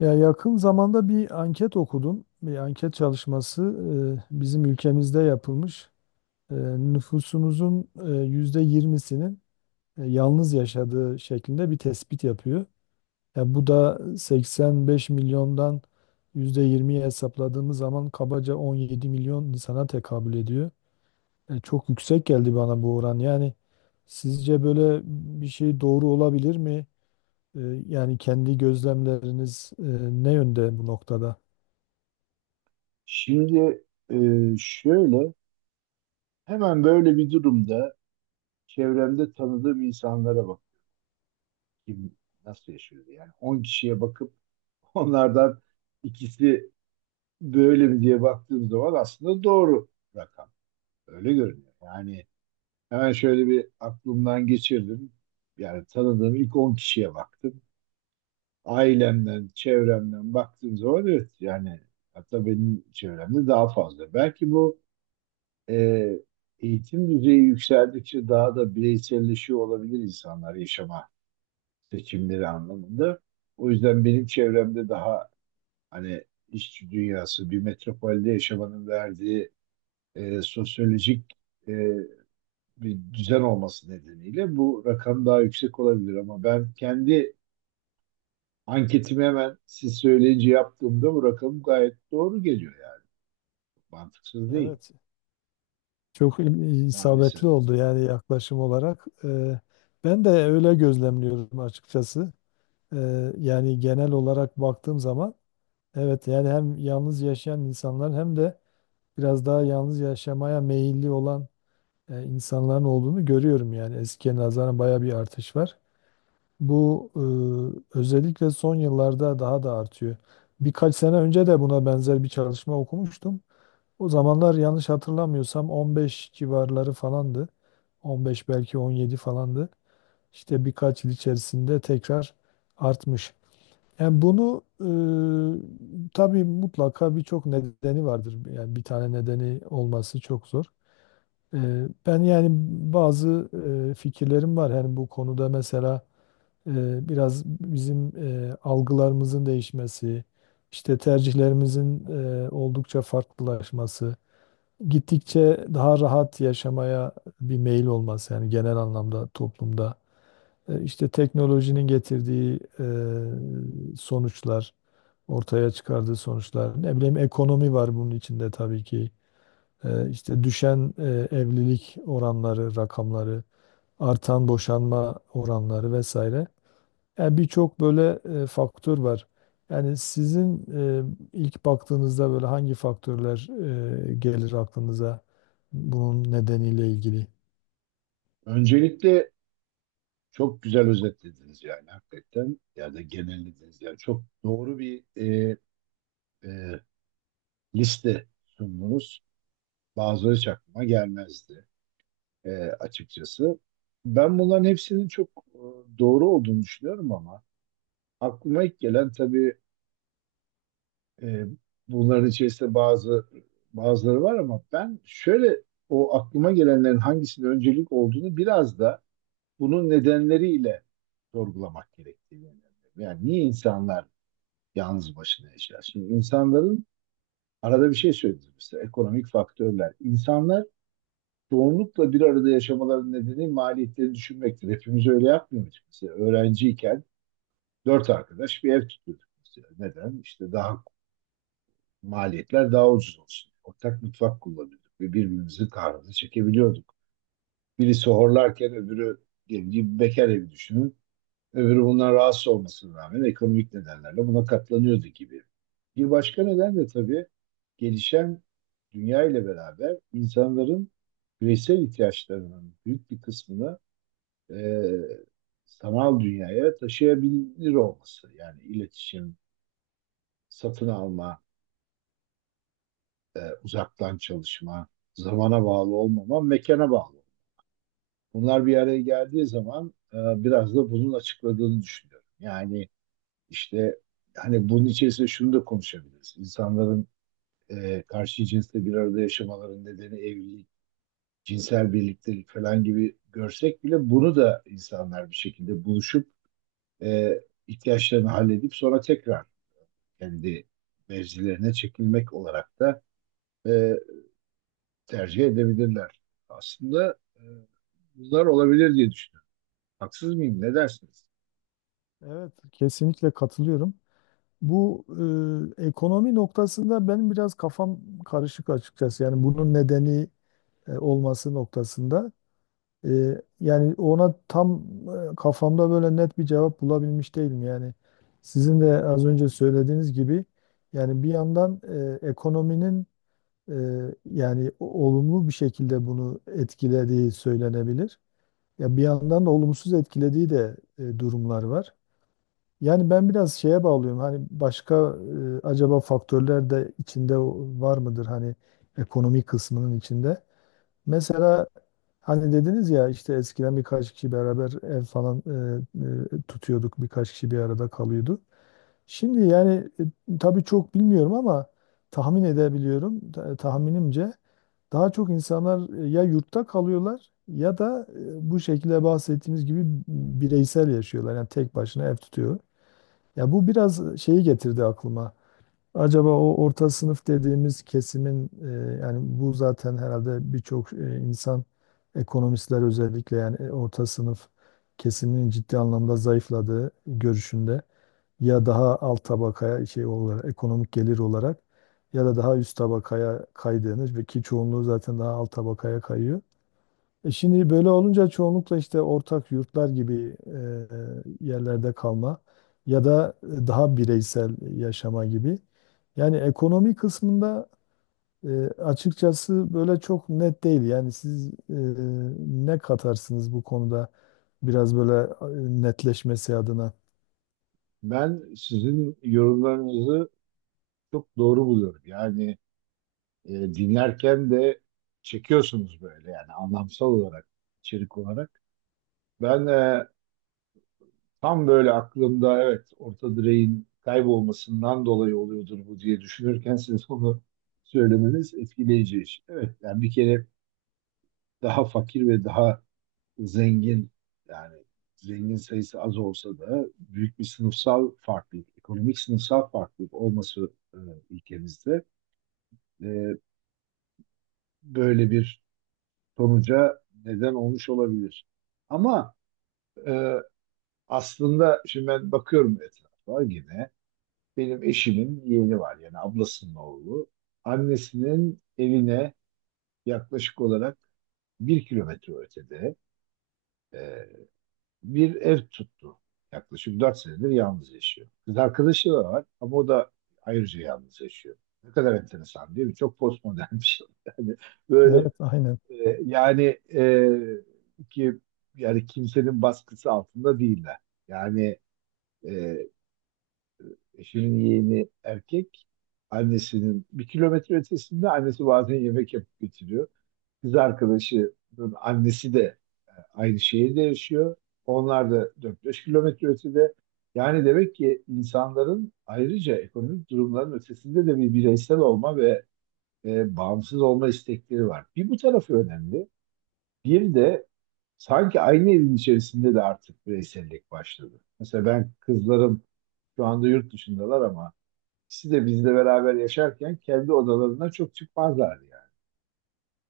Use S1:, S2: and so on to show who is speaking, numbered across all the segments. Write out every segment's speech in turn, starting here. S1: Ya yakın zamanda bir anket okudum. Bir anket çalışması bizim ülkemizde yapılmış. E, Nüfusumuzun %20'sinin yalnız yaşadığı şeklinde bir tespit yapıyor. Ya bu da 85 milyondan %20'yi hesapladığımız zaman kabaca 17 milyon insana tekabül ediyor. Çok yüksek geldi bana bu oran. Yani sizce böyle bir şey doğru olabilir mi? E, Yani kendi gözlemleriniz ne yönde bu noktada?
S2: Şimdi e, şöyle hemen böyle bir durumda çevremde tanıdığım insanlara bak kim nasıl yaşıyor diye. Yani 10 kişiye bakıp onlardan ikisi böyle mi diye baktığım zaman aslında doğru rakam öyle görünüyor. Yani hemen şöyle bir aklımdan geçirdim, yani tanıdığım ilk 10 kişiye baktım, ailemden çevremden baktığım zaman evet yani hatta benim çevremde daha fazla belki bu e, eğitim düzeyi yükseldikçe daha da bireyselleşiyor olabilir insanlar yaşama seçimleri anlamında. O yüzden benim çevremde daha hani işçi dünyası bir metropolde yaşamanın verdiği sosyolojik e, bir düzen olması nedeniyle bu rakam daha yüksek olabilir ama ben kendi anketimi hemen siz söyleyince yaptığımda bu rakam gayet doğru geliyor yani. Mantıksız değil
S1: Evet, çok
S2: maalesef.
S1: isabetli oldu yani yaklaşım olarak. Ben de öyle gözlemliyorum açıkçası. Yani genel olarak baktığım zaman, evet yani hem yalnız yaşayan insanlar hem de biraz daha yalnız yaşamaya meyilli olan insanların olduğunu görüyorum yani eskiye nazaran baya bir artış var. Bu özellikle son yıllarda daha da artıyor. Birkaç sene önce de buna benzer bir çalışma okumuştum. O zamanlar yanlış hatırlamıyorsam 15 civarları falandı. 15 belki 17 falandı. İşte birkaç yıl içerisinde tekrar artmış. Yani bunu tabii mutlaka birçok nedeni vardır. Yani bir tane nedeni olması çok zor. E, Ben yani bazı fikirlerim var. Yani bu konuda mesela biraz bizim algılarımızın değişmesi, işte tercihlerimizin oldukça farklılaşması, gittikçe daha rahat yaşamaya bir meyil olması, yani genel anlamda toplumda. İşte teknolojinin getirdiği sonuçlar, ortaya çıkardığı sonuçlar, ne bileyim, ekonomi var bunun içinde tabii ki. İşte düşen evlilik oranları rakamları, artan boşanma oranları vesaire, yani birçok böyle faktör var. Yani sizin ilk baktığınızda böyle hangi faktörler gelir aklınıza bunun nedeniyle ilgili?
S2: Öncelikle çok güzel özetlediniz yani hakikaten. Ya da genellediniz. Yani çok doğru bir e, liste sundunuz. Bazıları hiç aklıma gelmezdi açıkçası. Ben bunların hepsinin çok e, doğru olduğunu düşünüyorum ama aklıma ilk gelen tabii e, bunların içerisinde bazıları var ama ben şöyle o aklıma gelenlerin hangisinin öncelik olduğunu biraz da bunun nedenleriyle sorgulamak gerektiğini inanıyorum. Yani niye insanlar yalnız başına yaşar. Şimdi insanların arada bir şey söylediniz mesela ekonomik faktörler. İnsanlar çoğunlukla bir arada yaşamaların nedeni maliyetleri düşünmektir. Hepimiz öyle yapmıyorduk mesela. Öğrenciyken dört arkadaş bir ev tutuyorduk mesela. Neden? İşte daha maliyetler daha ucuz olsun. Ortak mutfak kullanıyorduk ve birbirimizin kahrını çekebiliyorduk. Birisi horlarken öbürü diyelim ki bekar evi düşünün. Öbürü bundan rahatsız olmasına rağmen ekonomik nedenlerle buna katlanıyordu gibi. Bir başka neden de tabii gelişen dünya ile beraber insanların bireysel ihtiyaçlarının büyük bir kısmını e, sanal dünyaya taşıyabilir olması. Yani iletişim, satın alma, uzaktan çalışma, zamana bağlı olmama, mekana bağlı olma. Bunlar bir araya geldiği zaman biraz da bunun açıkladığını düşünüyorum. Yani İşte hani bunun içerisinde şunu da konuşabiliriz. İnsanların karşı cinsle bir arada yaşamaların nedeni evlilik, cinsel birliktelik falan gibi görsek bile bunu da insanlar bir şekilde buluşup e, ihtiyaçlarını halledip sonra tekrar kendi mevzilerine çekilmek olarak da e, tercih edebilirler. Aslında bunlar olabilir diye düşünüyorum. Haksız mıyım? Ne dersiniz?
S1: Evet, kesinlikle katılıyorum. Bu ekonomi noktasında benim biraz kafam karışık açıkçası. Yani bunun nedeni olması noktasında. Yani ona tam kafamda böyle net bir cevap bulabilmiş değilim yani. Sizin de az önce söylediğiniz gibi, yani bir yandan ekonominin e, yani olumlu bir şekilde bunu etkilediği söylenebilir. Ya bir yandan da olumsuz etkilediği de durumlar var. Yani ben biraz şeye bağlıyorum. Hani başka acaba faktörler de içinde var mıdır, hani ekonomi kısmının içinde? Mesela, hani dediniz ya işte eskiden birkaç kişi beraber ev falan tutuyorduk. Birkaç kişi bir arada kalıyordu. Şimdi yani tabii çok bilmiyorum ama tahmin edebiliyorum. Tahminimce daha çok insanlar ya yurtta kalıyorlar ya da bu şekilde bahsettiğimiz gibi bireysel yaşıyorlar. Yani tek başına ev tutuyor. Ya bu biraz şeyi getirdi aklıma. Acaba o orta sınıf dediğimiz kesimin yani bu zaten herhalde birçok insan, ekonomistler özellikle, yani orta sınıf kesiminin ciddi anlamda zayıfladığı görüşünde, ya daha alt tabakaya şey olarak, ekonomik gelir olarak, ya da daha üst tabakaya kaydığını, ve ki çoğunluğu zaten daha alt tabakaya kayıyor. Şimdi böyle olunca çoğunlukla işte ortak yurtlar gibi yerlerde kalma, ya da daha bireysel yaşama gibi. Yani ekonomi kısmında açıkçası böyle çok net değil. Yani siz ne katarsınız bu konuda biraz böyle netleşmesi adına?
S2: Ben sizin yorumlarınızı çok doğru buluyorum. Yani dinlerken de çekiyorsunuz böyle yani anlamsal olarak, içerik olarak. Ben tam böyle aklımda evet orta direğin kaybolmasından dolayı oluyordur bu diye düşünürken siz onu söylemeniz etkileyici iş. Evet yani bir kere daha fakir ve daha zengin, yani zengin sayısı az olsa da büyük bir sınıfsal farklılık, ekonomik sınıfsal farklılık olması ülkemizde e, böyle bir sonuca neden olmuş olabilir. Ama e, aslında şimdi ben bakıyorum etrafa yine, benim eşimin yeğeni var yani ablasının oğlu. Annesinin evine yaklaşık olarak 1 kilometre ötede e, bir ev tuttu. Yaklaşık 4 senedir yalnız yaşıyor. Kız arkadaşı da var ama o da ayrıca yalnız yaşıyor. Ne kadar enteresan değil mi? Çok postmodern bir şey. Yani böyle
S1: Evet, aynen.
S2: Yani ki yani kimsenin baskısı altında değiller. Yani e, eşimin yeğeni erkek, annesinin 1 kilometre ötesinde, annesi bazen yemek yapıp getiriyor. Kız arkadaşının annesi de aynı şehirde yaşıyor. Onlar da 4-5 kilometre ötede. Yani demek ki insanların ayrıca ekonomik durumların ötesinde de bir bireysel olma ve bağımsız olma istekleri var. Bir bu tarafı önemli. Bir de sanki aynı evin içerisinde de artık bireysellik başladı. Mesela ben kızlarım şu anda yurt dışındalar ama ikisi de bizle beraber yaşarken kendi odalarına çok çıkmazlardı yani.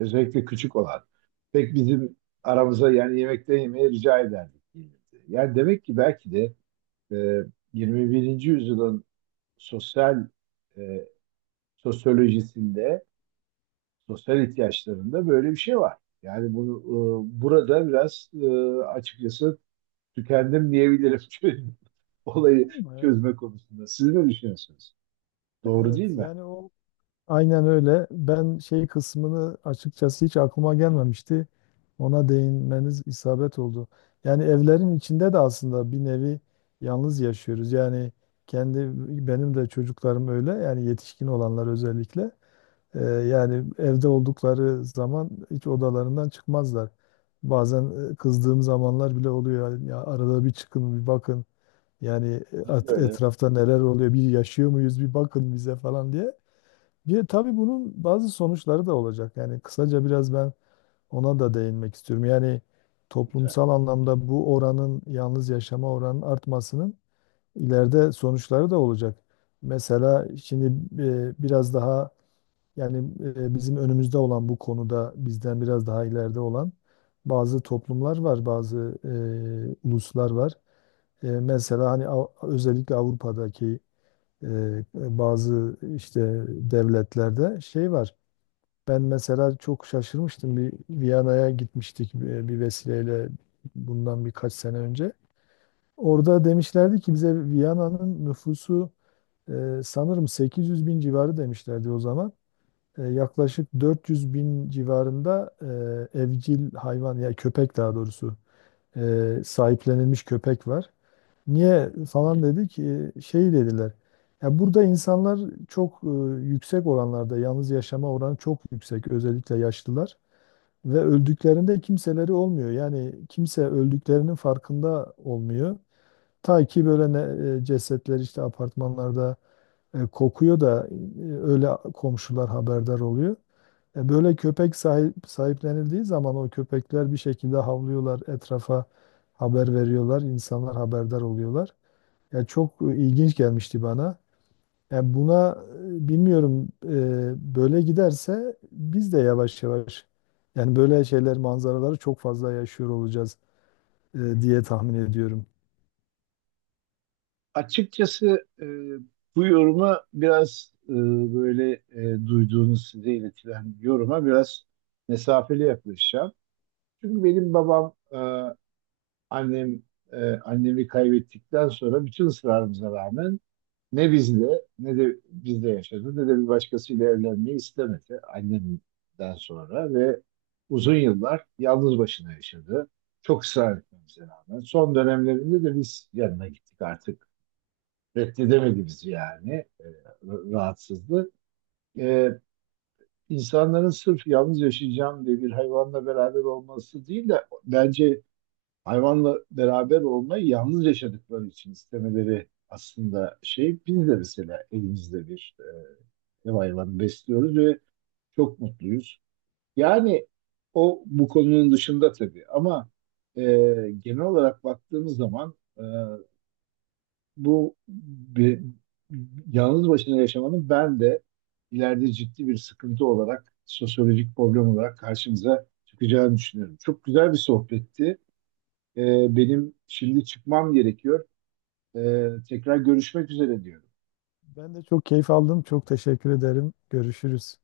S2: Özellikle küçük olan. Pek bizim aramıza yani yemekte yemeye rica ederdik, gelirdi. Yani demek ki belki de e, 21. yüzyılın sosyal e, sosyolojisinde, sosyal ihtiyaçlarında böyle bir şey var. Yani bunu burada biraz açıkçası tükendim diyebilirim çünkü olayı
S1: Evet,
S2: çözme konusunda. Siz ne düşünüyorsunuz? Doğru değil
S1: evet.
S2: mi?
S1: Yani o. Aynen öyle. Ben şey kısmını açıkçası hiç aklıma gelmemişti. Ona değinmeniz isabet oldu. Yani evlerin içinde de aslında bir nevi yalnız yaşıyoruz. Yani kendi, benim de çocuklarım öyle. Yani yetişkin olanlar özellikle. Yani evde oldukları zaman hiç odalarından çıkmazlar. Bazen kızdığım zamanlar bile oluyor. Yani, ya arada bir çıkın, bir bakın. Yani
S2: Biz de öyle.
S1: etrafta neler oluyor, bir yaşıyor muyuz, bir bakın bize falan diye. Bir de tabii bunun bazı sonuçları da olacak. Yani kısaca biraz ben ona da değinmek istiyorum. Yani
S2: Lütfen.
S1: toplumsal anlamda bu oranın, yalnız yaşama oranının artmasının ileride sonuçları da olacak. Mesela şimdi biraz daha, yani bizim önümüzde olan bu konuda bizden biraz daha ileride olan bazı toplumlar var, bazı uluslar var. Mesela hani özellikle Avrupa'daki e, bazı işte devletlerde şey var. Ben mesela çok şaşırmıştım. Bir Viyana'ya gitmiştik bir vesileyle bundan birkaç sene önce. Orada demişlerdi ki bize Viyana'nın nüfusu sanırım 800 bin civarı demişlerdi o zaman. Yaklaşık 400 bin civarında evcil hayvan, ya köpek daha doğrusu, sahiplenilmiş köpek var. Niye falan dedi ki şey dediler. Ya burada insanlar çok yüksek oranlarda, yalnız yaşama oranı çok yüksek, özellikle yaşlılar. Ve öldüklerinde kimseleri olmuyor. Yani kimse öldüklerinin farkında olmuyor. Ta ki böyle ne, cesetler işte apartmanlarda kokuyor da öyle komşular haberdar oluyor. Böyle köpek sahiplenildiği zaman o köpekler bir şekilde havlıyorlar, etrafa haber veriyorlar, insanlar haberdar oluyorlar. Ya çok ilginç gelmişti bana. Yani buna bilmiyorum, böyle giderse biz de yavaş yavaş yani böyle şeyler, manzaraları çok fazla yaşıyor olacağız diye tahmin ediyorum.
S2: Açıkçası bu yoruma biraz böyle duyduğunuz size iletilen yoruma biraz mesafeli yaklaşacağım. Çünkü benim babam, annem, annemi kaybettikten sonra bütün ısrarımıza rağmen ne bizle ne de bizde yaşadı ne de bir başkasıyla evlenmeyi istemedi annemden sonra ve uzun yıllar yalnız başına yaşadı. Çok ısrar etmemize rağmen. Son dönemlerinde de biz yanına gittik artık. Reddedemedi bizi yani. E, rahatsızdı. E, insanların sırf yalnız yaşayacağım diye bir hayvanla beraber olması değil de bence hayvanla beraber olmayı yalnız yaşadıkları için istemeleri aslında şey, biz de mesela elimizde bir ev hayvanı besliyoruz ve çok mutluyuz. Yani o bu konunun dışında tabii ama e, genel olarak baktığımız zaman bu bir, yalnız başına yaşamanın ben de ileride ciddi bir sıkıntı olarak sosyolojik problem olarak karşımıza çıkacağını düşünüyorum. Çok güzel bir sohbetti. Benim şimdi çıkmam gerekiyor. Tekrar görüşmek üzere diyorum.
S1: Ben de çok keyif aldım. Çok teşekkür ederim. Görüşürüz.